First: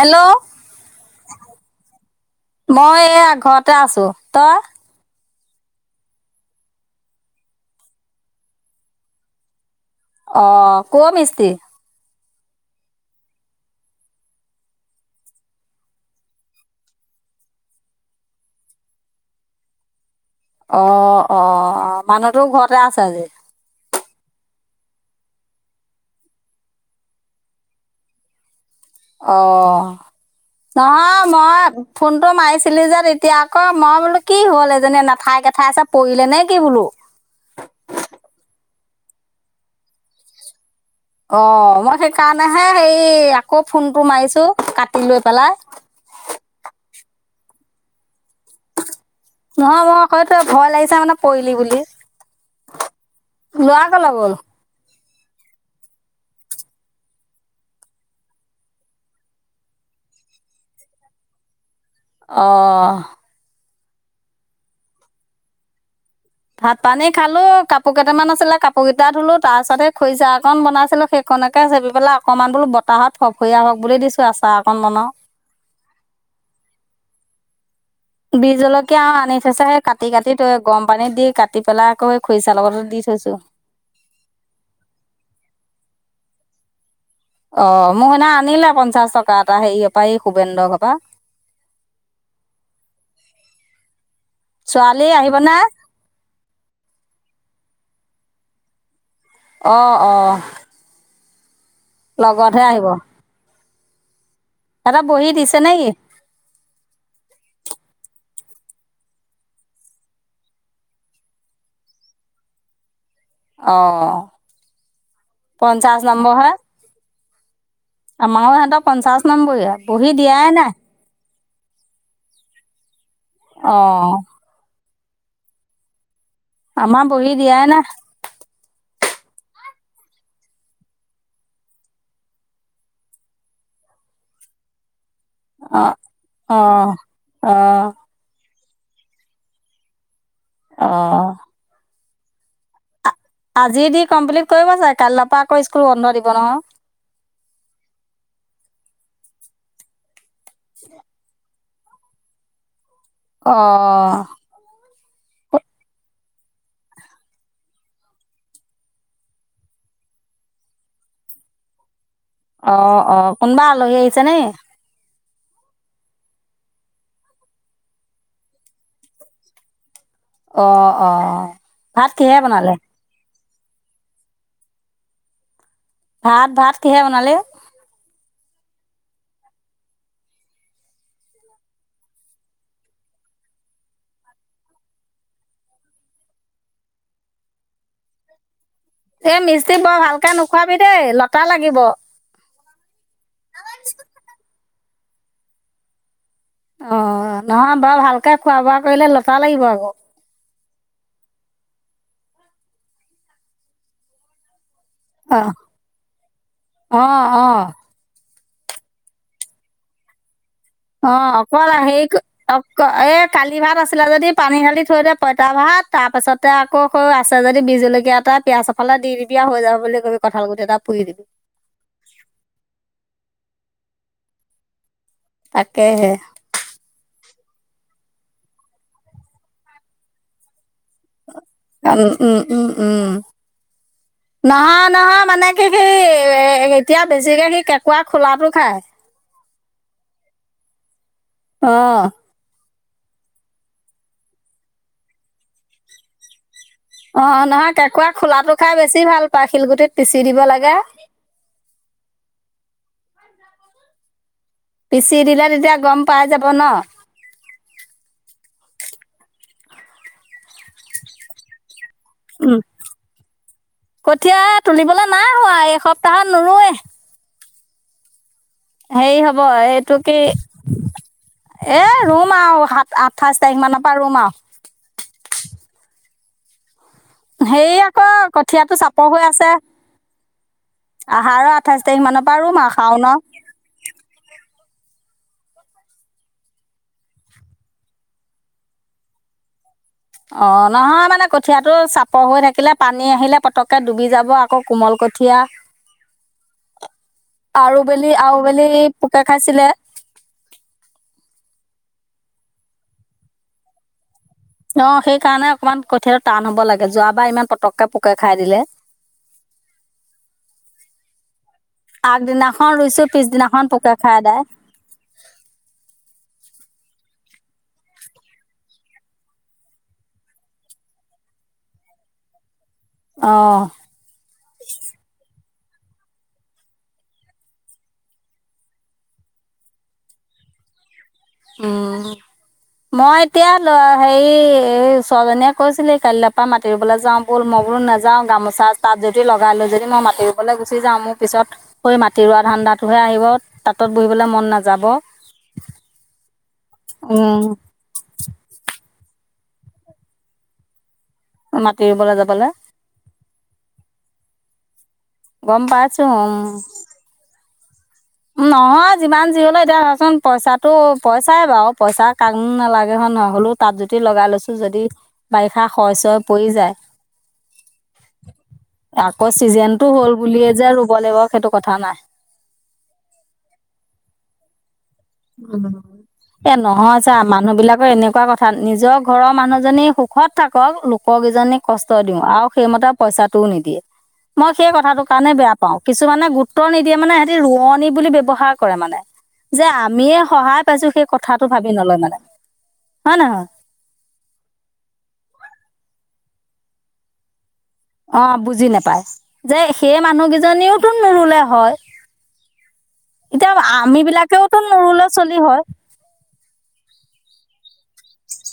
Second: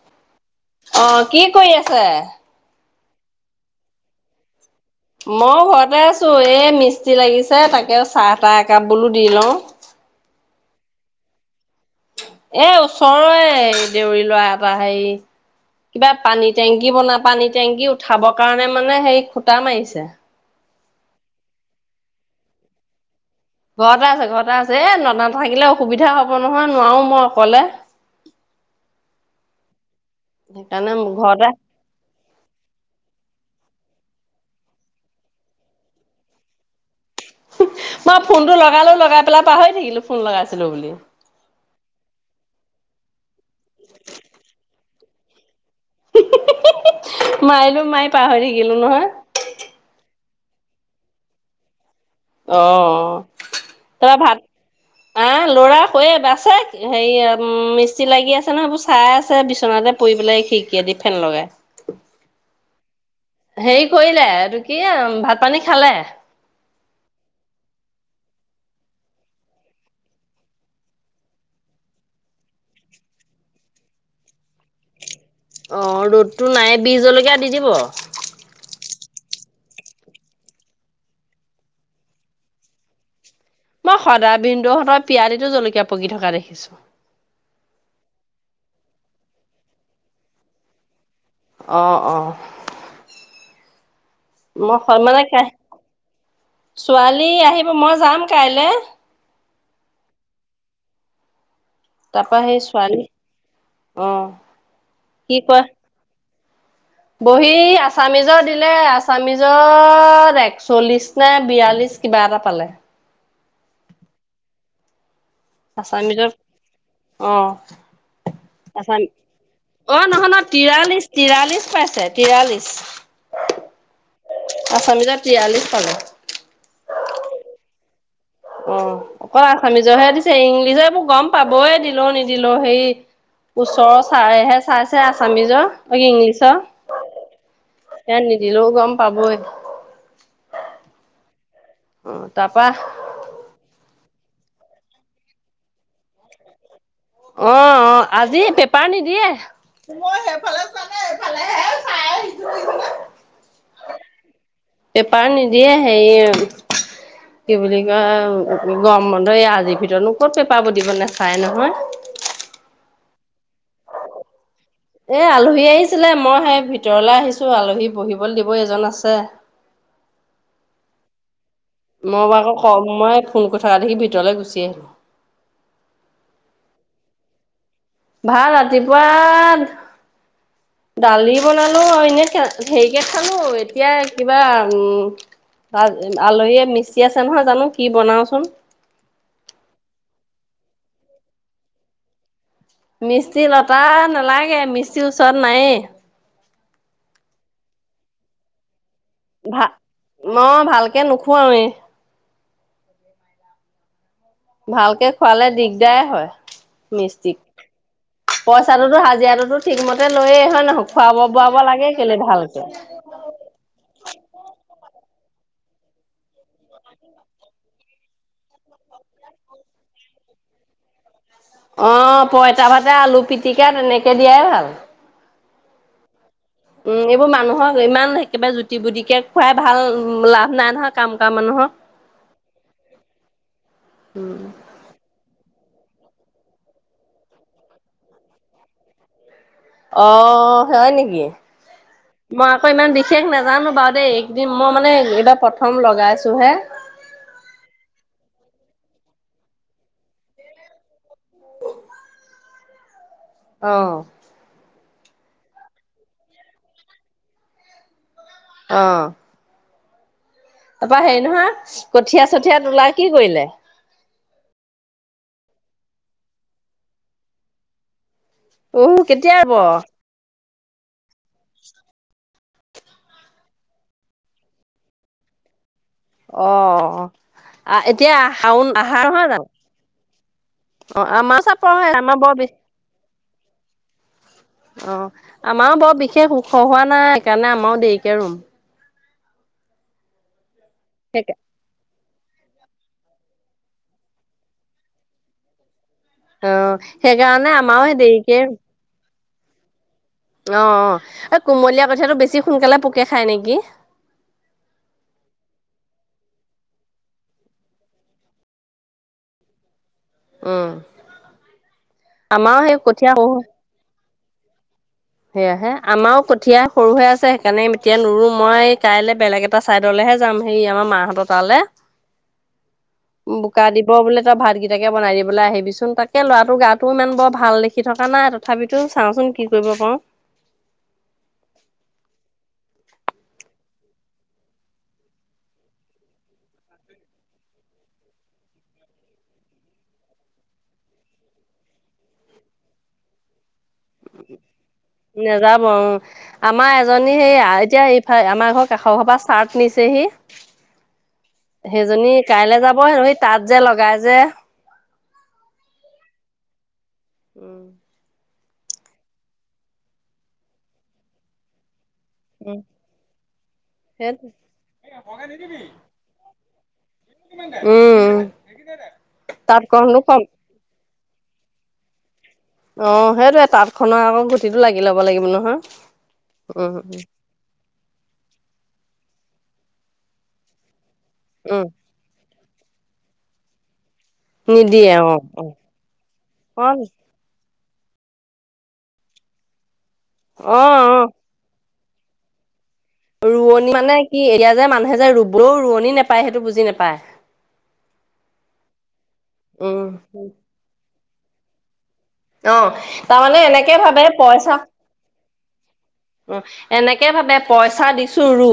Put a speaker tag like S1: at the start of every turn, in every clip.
S1: Hello
S2: আহ কি কৰি আছে?
S1: এ ঘৰতে আছো তই?
S2: মই ঘৰতে আছো এই মিস্ত্ৰী লাগিছে তাকে চাহ তাহ একাপ বোলো দি লওঁ।
S1: অ' কোৱা মিস্ত্ৰী
S2: এ ওচৰৰে দেউৰী লৰা এপ হেৰি কিবা পানী টেংকি বনা পানী টেংকি উঠাব কাৰণে মানে সেই খুটা মাৰিছে।
S1: অ' অ' মানুহটো ঘৰতে আছে আজি।
S2: ঘৰতে আছে ঘৰতে আছে এ ন নাথাকিলে অসুবিধা হব নহয় নোৱাৰো মই অকলে
S1: অ'
S2: সেইকাৰণে
S1: নহয়
S2: ঘৰতে
S1: মই ফোন টো মাৰিছিলি যে তেতিয়া আকৌ মই বোলো কি হ'ল এজনী নাথাই কেঠাই আছে পৰিলে নে কি বোলো
S2: মই ফোন টো লগালো লগাই পেলাই পাহৰি থাকিলো ফোন লগাইছিলো বুলি
S1: অ মই সেইকাৰণেহে হেৰি আকৌ ফোনটো মাৰিছো কাটি লৈ পেলাই
S2: মাৰিলো মায়ে পাহৰি থাকিলো নহয়
S1: হয়ত ভয় লাগিছে মানে পৰিলি বুলি
S2: অ
S1: ল'ৰা কলৈ
S2: তৰা
S1: গ'ল
S2: ভাত আহ লৰা কে বাছে হেৰি মিস্ত্ৰী লাগি আছে নহয় এইবোৰ চাই আছে বিচনাত পৰি পেলাই খিৰিকিযে দি ফেন লগাই
S1: অ
S2: হেৰি কৰিলে এইটো কি ভাত পানী খালে
S1: ভাত পানী খালো কাপোৰ কেইটামান আছিলে কাপোৰ কেইটা ধুলো তাৰ পাছতে খৰিজাকন বনাইছিলো সেইখন এনেকে চেপ পেলাই অকণমান বোলো বতাহত ফফৰীয়া হওক বুলি দিছোঁ আচা
S2: অ ৰ'দটো নাই বিজলকীয়া দি দিব
S1: বিজ জলকীয়া আৰু আনি থছো সেই কাটি কাটি গৰম পানীত দি কাটি পেলাই আকৌ খৰিচা লগত দি [unintelligible]
S2: মই সদাই বিন্দুহঁতৰ পিয়ালিতো জলকীয়া পকি থকা দেখিছো
S1: অ মোক সেইদিনা আনিলে পঞ্চাশ টকা এটা হেৰি পৰা এই শুভেন্দ্ৰ ঘৰ পৰা
S2: অঁ অঁ মই
S1: ছোৱালী
S2: মানে
S1: আহিব নে
S2: ছোৱালী আহিব মই যাম কাইলে
S1: অ' অঁ
S2: তাৰপা সেই
S1: লগতহে আহিব
S2: ছোৱালী অ
S1: এটা বহি
S2: কি
S1: দিছে
S2: কয়
S1: নে কি
S2: বহি আচামিজৰ দিলে আছামিজত একচল্লিশ নে বিয়াল্লিশ কিবা এটা পালে
S1: অ পঞ্চাশ
S2: আছামিজত
S1: নম্বৰ হে
S2: অ',
S1: আমাৰো সিহতক
S2: আছাম
S1: পঞ্চাশ নম্বৰীয়া
S2: অ',
S1: বহী
S2: নহয় নহয়
S1: দিয়াই নাই
S2: তিৰাল্লিশ তিৰাল্লিশ পাইছে তিৰাল্লিশ
S1: অ
S2: পঞ্চল্লিছ ত তিয়াল্লিশ চন
S1: আমাৰ বহি দিয়াই না
S2: অ অকল আছামিজৰহে দিছে ইংলিছে বোৰ গম পাবয়ে দিলো নিদিলো হেৰি ওচৰৰ চাৰহে চাইচে আছামিজ অ
S1: অ অ
S2: ইংলিছৰ দিলেও গম পাবই
S1: অ
S2: উ তাৰাপা
S1: আজি দি কমপ্লিট কৰিব চাগে কালৈৰ পৰা আকৌ স্কুল বন্ধ দিব নহয়
S2: অ অ আজি পেপাৰ নিদিয়ে
S1: [inaudible] অ
S2: পেপাৰ নিদিয়ে হেৰি কি বুলি কয় গমৰ বন্ধ এই আজিৰ ভিতৰতনো ক'ত পেপাৰাব দিব নেচাই নহয়
S1: অ অ কোনবা আলহী আহিছে নেকি
S2: এ আলহী আহিছিলে মই সেই ভিতৰলে আহিছো আলহী বহিবলৈ দিব এজন আছে [inaudible]
S1: অঁ অঁ
S2: মই বা আকৌ কম মই ফোন কৰি থকা দেখি ভিতৰলে গুচি আহিলো
S1: ভাত ভাত কিহেৰে বনালি
S2: ভাত ৰাতিপুৱা দালি বনালো আৰু এনে হেৰিকে খালো এতিয়া কিবা উম আলহীয়ে মিস্ত্ৰী আছে নহয় জানো কি বনাওচোও
S1: এই মিস্ত্ৰী বৰ ভালকে নোখোৱাবি দেই লতা লাগিব।
S2: মিস্ত্ৰী লতা নালাগে মিস্ত্ৰীৰ ওচৰত নাইয়ে।
S1: অ', নহয় বাৰু ভালকে খোৱা বোৱা কৰিলে লতা লাগিব আকৌ।
S2: কে নোখুৱাউ এ ভালকে খোৱালে দিগদাৰ হয়
S1: অ অ
S2: মিস্তিৰক।
S1: অ
S2: পইচাটোতো হাজিৰাটোতো ঠিকমতে লৈয়ে হয় নহয়। খুৱাব
S1: অ'
S2: বোৱাব
S1: অকল
S2: লাগে কেলে
S1: হেৰি অ'
S2: ভালকে
S1: এই কালি ভাত আছিলে যদি পানী ধালি দিয় পইতা ভাত তাৰ পিছতে আকৌ সৌ আছে যদি বিজ জলকীয়া এটা পিয়াজ এফালে দি দিবি হৈ যাব বুলি। কঠাল গুতি এটা পুৰি দিবি।
S2: তিয়া তেনেকে দিয়াই ভাল।
S1: তাকেহে,
S2: উম, এইবোৰ মানুহক ইমান একেবাৰে জুতি পুটিকে খুৱাই ভাল লাভ নাই নহয়। কাম কৰা মানুহক
S1: উম-উম-উম,
S2: উম
S1: নহয়-নহয় মানে সি-সি এ এতিয়া বেছিকে সি কেঁকোৱা খোলাটো খায়।
S2: অ' হয় নেকি?
S1: অহ,
S2: মই আকৌ ইমান বিশেষ নাজানো বাৰু দেই একদিন মই মানে এইবাৰ প্ৰথম লগাইছো হে।
S1: অ' নহয় কেঁকুৰা খোলাটো খাই বেছি ভাল পায় শিলগুটিত পিচি দিব লাগে।
S2: [unintelligible] অহ,
S1: পিচি দিলে তেতিয়া গম পাই যাব ন।
S2: অহ, তাৰপৰা হেৰি নহয়
S1: উম
S2: কঠীয়া-চঠিয়া তুলা কি কৰিলে?
S1: কঠীয়া তুলিবলৈ নাই হোৱা এই এসপ্তাহত নোৰোৱে।
S2: উম
S1: হেৰি
S2: কেতিয়া
S1: হ'ব
S2: ৰুব
S1: এইটো কি এ ৰুম ৰুম আৰু সাত আঠাইশ তাৰিখ মানৰ পৰা ৰুম আৰু।
S2: অ',
S1: হে আকৌ
S2: এতিয়া শাওন
S1: কঠিয়াতটো
S2: আহাৰ
S1: চাপৰ হৈ
S2: নহয় জানো
S1: আছে।
S2: অ আমাৰ
S1: আহাৰ আৰু
S2: চাপৰ
S1: আঠাইশ
S2: হয়
S1: তাৰিখ
S2: আমাৰ
S1: মানৰ
S2: বৰ
S1: পৰা
S2: বি
S1: ৰুম আৰু শাওনৰ।
S2: অ' আমাৰো বৰ বিশেষ ওখ হোৱা নাই সেইকাৰণে আমাৰও দেৰিকে ৰুম।
S1: অ' নহয় মানে
S2: সেইকা
S1: কঠিয়াতটো চাপ পৰ হৈ থাকিলে পানী আহিলে পতককে ডুবি যাব আকৌ কোমল কঠীয়া।
S2: অ সেইকাৰণে
S1: আৰু
S2: আমাৰো সেই
S1: বেলি আৰু বেলি পোকে খাইছিলে।
S2: অ-অ এই কুমলীয়া কথাাতটো বেছি সোনকালে পোকে খায় নেকি?
S1: অ' সেইকাৰণে অকমান কঠিয়াল টান হব লাগে যোৱাবাৰ ইমান পটককে পোকে খাই দিলে।
S2: উ [inaudible] আমাৰো সেই
S1: আগদিনাখন ৰুইছো
S2: কঠীয়া সৰু
S1: পিছদিনাখন পুকে। খাই আদাই।
S2: সেয়াহে আমাৰো কঠীয়া সৰু হৈ আছে সেইকাৰণে এতিয়া নোৰো মই কাইলৈ বেলেগ এটা চাইদলৈ হে যাম হে আমাৰ মাহঁত তালে। বোকা দিব বোলে তই ভাতকেইটাকে বনাই দিবলৈ আহিব। ভাবিচোন তাকে ল'ৰাটোৰ গাটোও ইমান বৰ ভাল দেখি থকা নাই তথাপিতো চাওঁচোন কি কৰিব পাৰোঁ।
S1: উম, মই এতিয়া ল হেৰি এই ওচৰজনীয়ে কৈছিলি কাইলৈ পৰা মাতিবলৈ যাও বল, মই বোলো নাযাও গামোচা তাত যদি লগাই লো যদি মই মাটতি ৰুবলৈ গুচি যাওঁ মোৰ পিছত সেই মাটি ৰোৱা ধান ধাণ্ডাটোহে আহিব তাঁতত বহিবলৈ মন নাযাব।
S2: নেযাব অ আমাৰ এজনী সেই
S1: উম,
S2: এতিয়া এইফাল আমাৰ ঘৰ কাষৰ ঘৰ পৰা চাৰ্ট নিছেহি।
S1: মাটি
S2: সেইজনী
S1: ৰুবলৈ যাবলৈ
S2: কাইলে যাব হেনো সেইজনী তাত যে লগাই যে।
S1: গম পাইছোঁ অ' উম,
S2: উম,
S1: নহয় যিমান যি হলে এতিয়া ধচোন পইচাটো পইচাই বাৰু। পইচা কাকনো নালাগে হয় নহয়, হ'লেও তাত যদি
S2: সেই
S1: লগাই লৈছোঁ যদি বাৰিষা শয় চয় পৰি যায়
S2: উম
S1: আকৌ চিজনটো
S2: তাঁতখনো
S1: হ'ল
S2: কম
S1: বুলিয়ে যে ব লাগিব সেইটো কথা নাই।
S2: অ সেইটোৱে তাঁত খনৰ আকৌ গুটিটো লাগ
S1: এ নহয় ছা মানুহবিলাকৰ এনেকুৱা কথা নিজৰ ঘৰৰ মানুহজনী সুখত থাকক লোককেইজনী
S2: উম
S1: কষ্ট দিও আৰু সেইমতে পইচাটোও নিদিয়ে। মই সেই
S2: নিদিয়ে
S1: কথাটো
S2: অ
S1: কাৰণে
S2: অ
S1: বেয়া পাও কিছুমানে গুৰুত্ব
S2: অ
S1: নিদিয়ে মে সিহঁতি ৰুৱত নী বুলি ব্যৱহাৰ কৰে মানে যে আমিয়ে
S2: অ
S1: সহায় পাইছো
S2: অ
S1: সেই কথাটো ভাবি নলয় মানে। হয় নহয়
S2: ৰোৱনী মানে কি এতিয়া যে মানুহে যে ৰুবও ৰোৱনি নাপায় সেইটো বুজি নাপায়।
S1: অ বুজি নাপায়, যে
S2: উম
S1: সেই মানুহ কেইজনীওতো নৰুলে হয়।
S2: অ তাৰমানে
S1: এতিয়া
S2: এনেকে
S1: আমি
S2: ভাবে পইচা
S1: বিলাকেওতো নোৰুলে চলি হয়
S2: অ এনেকে ভাবে পইচা দিছো ৰু।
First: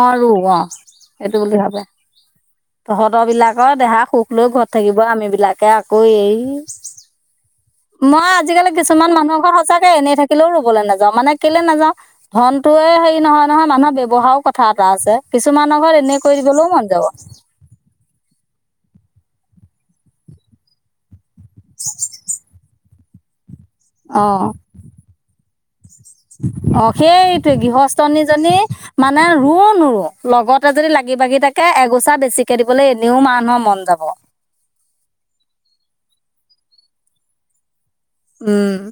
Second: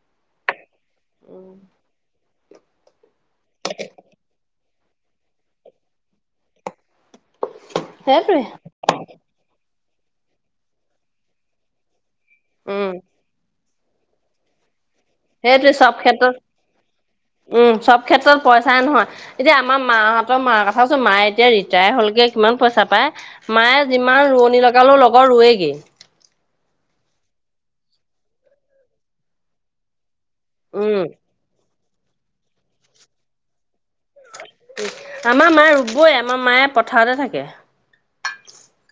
S1: অ ৰু অ সেইটো বুলি ভাবে। তহঁতৰ বিলাকৰ দেহা সুখ লৈ ঘৰত থাকিব আমিবিলাকে আকৌ এ মই
S2: সেইটোৱে
S1: আজিকালি কিছুমান মানুহ এখন সঁচাকে এনেই থাকিলেও ৰুবলৈ নাযাও মানে কেলে নাযাওঁ ধনটো
S2: উম
S1: য়ে হেৰি নহয় নহয় মানুহৰ ব্যয়ৱহাৰো কথা এটা আছে
S2: সেইটোৱে
S1: কিছুমানৰ ঘৰত
S2: চব
S1: এনে কৰি দিবলৈও মন যাব
S2: ক্ষেত্ৰত উম চব ক্ষেত্ৰত পইচাই নহয়। এতিয়া আমাৰ মাহঁতৰ মাৰ কথাছো মায়ে এতিয়া ৰিটায়াৰ হলকে কিমান পইচা পায়? মায়ে যিমান
S1: অ
S2: ৰোৱনী লগালো লগৰ ৰুয়েগে।
S1: অ সেইটোৱে গৃহস্থনীজনী মানে ৰু নৰু। লগতে যদি
S2: উম
S1: লাগি বাগি থাকে এগোচা বেছিকে দিবলৈ এনেও মানুহৰ মন যাব।
S2: আমাৰ মা ৰুবই আমাৰ মায়ে পথাৰতে থাকে।
S1: উম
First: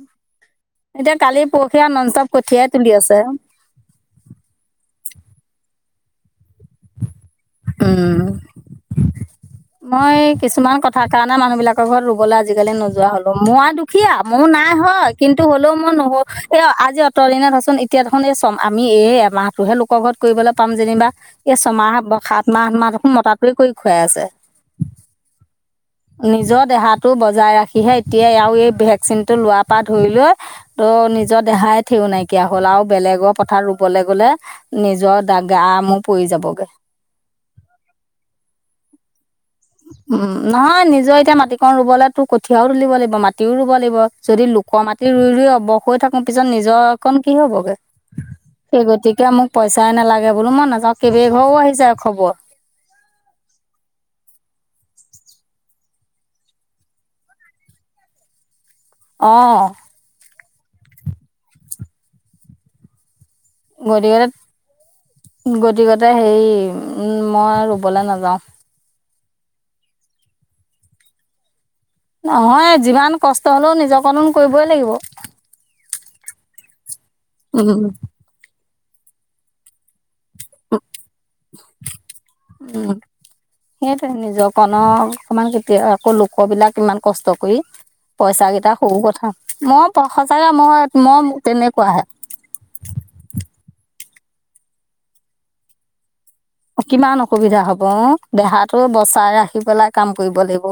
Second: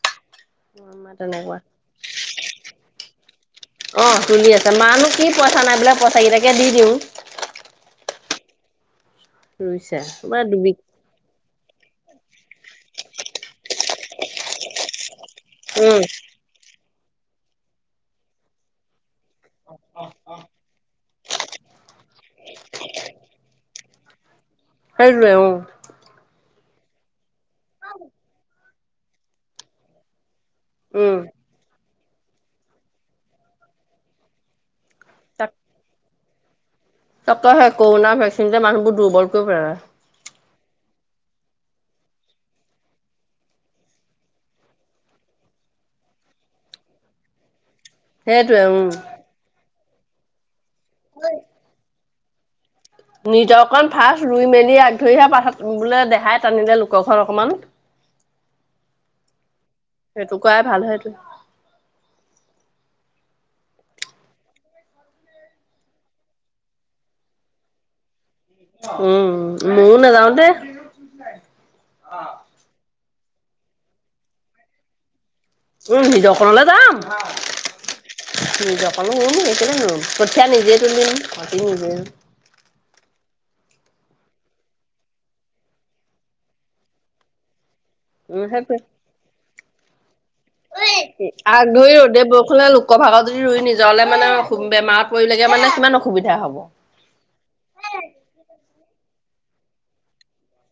S2: আমাৰ
S1: এতিয়া কালি
S2: তেনেকুৱা
S1: পৰখীয়া নন চপ কঠিয়াই তুলি আছে।
S2: অ তুলি আছে মানুহ কি পইচা নাই বোলে পইচা কেইটাকে দি দিওঁ।
S1: উম
S2: ৰুইছে
S1: মই
S2: তোমাৰ দুবি
S1: কিছুমান কথা কাৰণে মানুহ বিলাক ম ঘৰত ৰুবলৈ আজিকালি নোযোৱা হ'লো মোৰ আৰু দুখীয়া মোৰ নাই হয়। কিন্তু হ'লেও মই
S2: উম
S1: নহো এ আজি অঁতৰ দিনতচোন এতিয়া দেখোন এই চম আমি এ মাহতটোহে লোকৰ ঘৰত কৰিবলৈ পাম যেনিবা এই ছমাহ সাত মাহ আঠ মাহ দেখোন মতা টোৱে কৰি খুৱাই আছে।
S2: হোৱে অ'।
S1: নিজৰ দেহাটো বজাই ৰাখিহে এতিয়া আৰু এই ভেকচিন টো লোৱাৰ পৰা ধৰি লৈ ত
S2: উম
S1: নিজৰ দেহাই থঠেউ নাইকিয়া হ'ল আৰু বেলেগৰ পথাৰ ৰুবলৈ গলে নিজৰ দ গামো পৰি যাবগৈ।
S2: তে কৰোণাৰ ভেকচিন যে মানুহবোৰ দুৰ্বল কৰি পেলালে
S1: উম নহয় নিজৰ তেতিয়া মাটিকন ৰুবলে তোৰ কঠিয়াও তুলিব লাগিব মাটিও ৰুব লাগিব যদি লোক মাটি ৰুই ৰুই অৱস হৈ থাকো ত পিছত নিজৰ অকণ কি হ'বগৈ।
S2: সেইটোৱে
S1: সেই
S2: উম
S1: গতিকে মোক পইচাই নালাগে বোলো মই নাযাওঁ কেইবঘৰও আহিছে আৰু খবৰ।
S2: নিজৰ অকণ ফাৰ্ষ্ট ৰুই মেলি আগ ধৰিহে পঠত বোলে দেহাই টানিলে লোকখন অকমান [inaudible]
S1: অ'।
S2: তো কৰাই ভাল হয় তোৰ।
S1: [unintelligible] গতিকে তাৰ সেই উম মই ৰুবলৈ নাযাওঁ।
S2: উম, ময়ো নাযাওঁ দে।
S1: নহয় যিমান কষ্ট হ'লেও নিজকন কৰিবই লাগিব।
S2: উম নিজৰখনলে যাম
S1: উম
S2: নিজৰখনত ৰুম গেলেই নুৰুম। কঠিয়া নিজে তুলিম মাতি নিজে
S1: সেইয়টো নিজৰ কণৰ অকমান কেতিয়া আকৌ লোকবলাক ইমান কষ্ট কৰি
S2: উম
S1: পইচা কেইটা
S2: সেইটোৱে
S1: সৰু কথা মই পাওঁ।
S2: আগ ধৰি ৰ'দে বৰষুণে লোকৰ ভাগতদি ৰুই নিজৰলে মানে বেমাৰত পৰিলেগে মানে সিমান
S1: কিমান অসুবিধা হব দেহাটো বচাই ৰাখি পেলাই কাম কৰিব লাগিব।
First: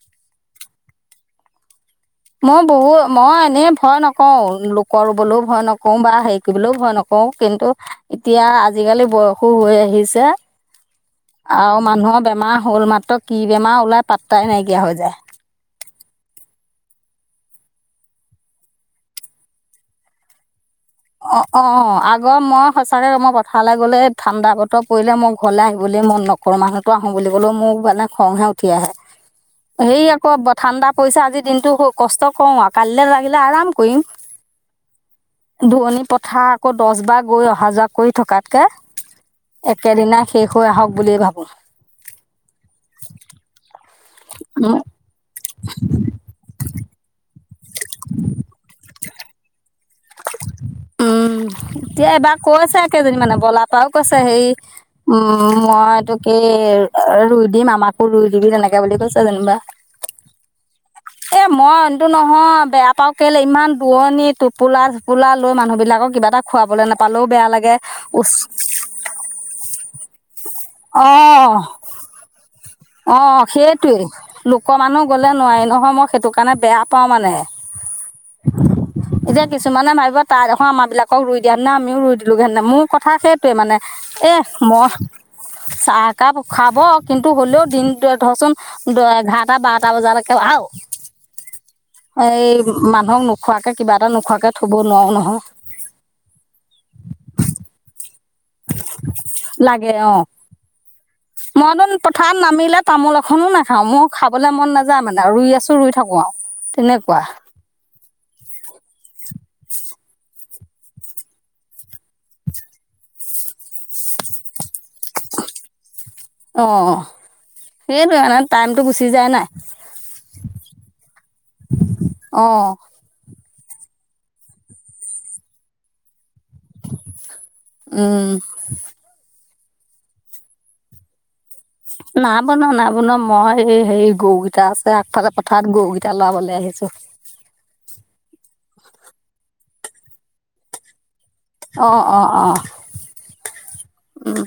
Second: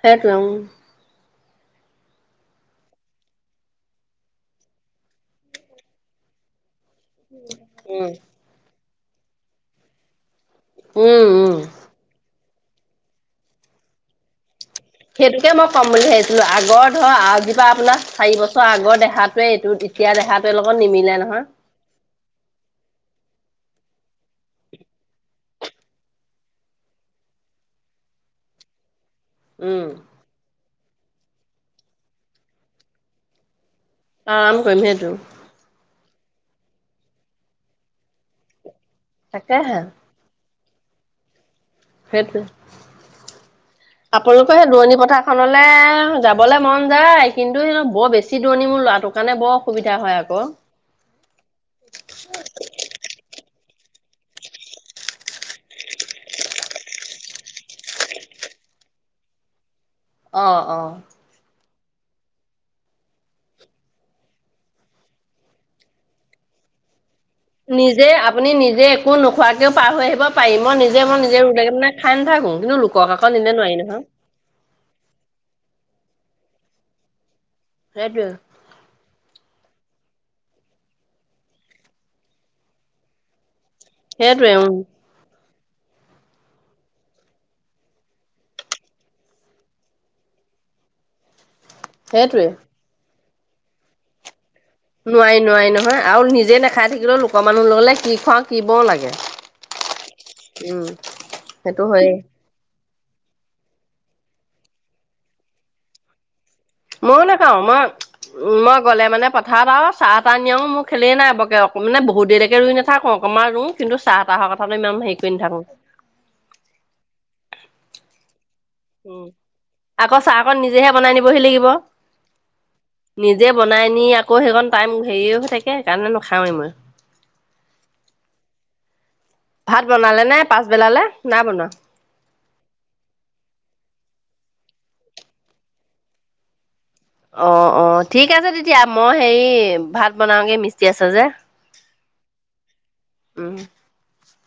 S2: সেইটোয়ে উম'।
S1: মই বহুত মই এনেই ভয় নকওঁ লোক ৰুবলৈও ভয় নকো বা হেৰি কৰিবলৈও ভয় নকওঁ কওঁ কিন্তু
S2: উম
S1: এতিয়া আজিকালি বয়স হৈ আহিছে।
S2: উম উম
S1: আৰু মানুহৰ বেমাৰ হ'ল মাত্ৰ কি বেমাৰ ওলাই পাতাই নাইকিয়া। হৈ যায়
S2: সেইটোকে মই কম বুলি ভাবিছিলো আগৰ ধৰ আজিপা আপোনাৰ চাৰি বছৰ আগৰ দেহাটোৱে এইটো এতিয়া দেহাটে
S1: অ', অ', আগৰ মই সচাকে কম পো উঠালে গ'লে ঠাণ্ডা বত পৰিলে মই ঘৰলৈ আহিবলৈ মন নকৰো মানুহতো আহো বুলি ক'লেও মোৰ মানে খংহে উঠা আহে
S2: উম,
S1: হেই আকৌ ঠাণ্ডা পৰিছো আজি দিনটো কষ্ট কৰো আৰু কালিলৈ লাগিলে আৰাম
S2: আৰাম কৰিম সেইটো।
S1: পোৱণি পথাৰ আকৌ দছবাৰ গৈ অহা-যোৱা কৰি থকাতকে,
S2: তাকেহে
S1: একেদিনাই শেষ থৈ আহক বুলিয়েই ভাবো।
S2: সেইটোয়ে। আপোনালোকৰ সেই
S1: উম
S2: দোৱণি পথাৰখনলৈ যাবলৈ মন যায় কিন্তু হেই বৰ বেছি দুৱণি, মোৰ ল'ৰাটোৰ কাৰণে বৰ অসুবিধা হয় আকৌ
S1: উম, এতিয়া এবাৰ কৈ আছে কেইজনী মানে বলা পাও কৈছে। হেই মই তোকেই ৰুই দিম, আমাকো ৰুই দিবিনে না বুলি কৈছা যেনিবা।
S2: অ', অ'।
S1: কিন্তু নহয়? বেয়া পাও কেলে, ইমান দুৰণনি টোপোলা পুলা লৈ মানুহবিলাকক কিবা এটা খোৱাবলে নাপ
S2: নিজে, আপুনি নিজে একো নোখোৱাকেও পাৰ হৈ আহিব পাৰি। মই নিজে,
S1: অ
S2: মই নিজে ৰুলেগে মানে খাই নথাক কো। কিন্ত লোক
S1: অ', সেইটোৱেই। লোকৰ মানুহ গ'লে নোৱাৰি নহয়, মই সেইটো কাৰণে বেয়া পাওঁ মানে।
S2: সেইটোৱে
S1: এতিয়া কিছুমানে ভাব তাই দেখন আমাৰ বিলাকক ৰুই দিয়া নাই আমিও ৰুই দিলোহেতেন। মোৰ ক সেইটোৱে মানে এ
S2: সেইটোৱে উম,
S1: মই চাহ একাপ খোৱাব, কিন্তু হ'লেও দিনটোৱে ধৰচোন এঘাৰটা-বাৰটা বজালৈকে বাও
S2: সেইটোৱে।
S1: এই মানুহক নোখোৱাকে, কিবা এটা নোখোৱাকে
S2: নোৱাৰি নোৱাৰি নহয়। আৰু নিজে নাখাই থাকিলেও লোকৰ মানুহৰ লগলে কি খোৱাওঁ
S1: লাগে, অ'।
S2: উম, সেইটো
S1: মইতোন
S2: হয়েই।
S1: পথাৰত নামিলে তামোল এখনো নাখাও। মোৰ খাবলৈ মন নাযায় মানে, ৰুই আছো, ৰুই থাকো আৰু। তেনেকুৱা
S2: ময়ো নেখাও। মই উম, মই গ'লে মানে পথাৰত আৰু চাহ-তাহ নিয়াও মোৰ খেলেই নাই ৰবকে। অকমানো বহু দেৰিলেকে ৰুই নাথাকো [unintelligible] কিন্তু চাহ-তাহৰ কথাটো ইমান হেৰি কৰি নাথাকো।
S1: অঁ সেইটোৱে মানে টাইমটো গুচি
S2: উম,
S1: যায় নাই
S2: আকৌ চাহ অকণ নিজেহে বনাই নিবহি লাগিব।
S1: অঁ
S2: নি জেই বনাইনি আকৌ সেইকণ টাইম হেৰিয়ে হৈ থাকে সেকাৰণে
S1: উম।
S2: ভাত বনালে নে? পাছবেলালে? নাই বনোৱা?
S1: নাই বনোৱা, নাই বনোৱা। মই এ হেই গৰুকেইটা আছে আগফালে পথাৰত, গৰুকেইটা লাৰাবলৈ আহিছো।
S2: অ', অ', ঠিক আছে তেতিয়া। মই হেৰি ভাত বনাওগে, মিস্ত্ৰী আছে যে।
S1: অ', অ', অ'।
S2: উম
S1: উম।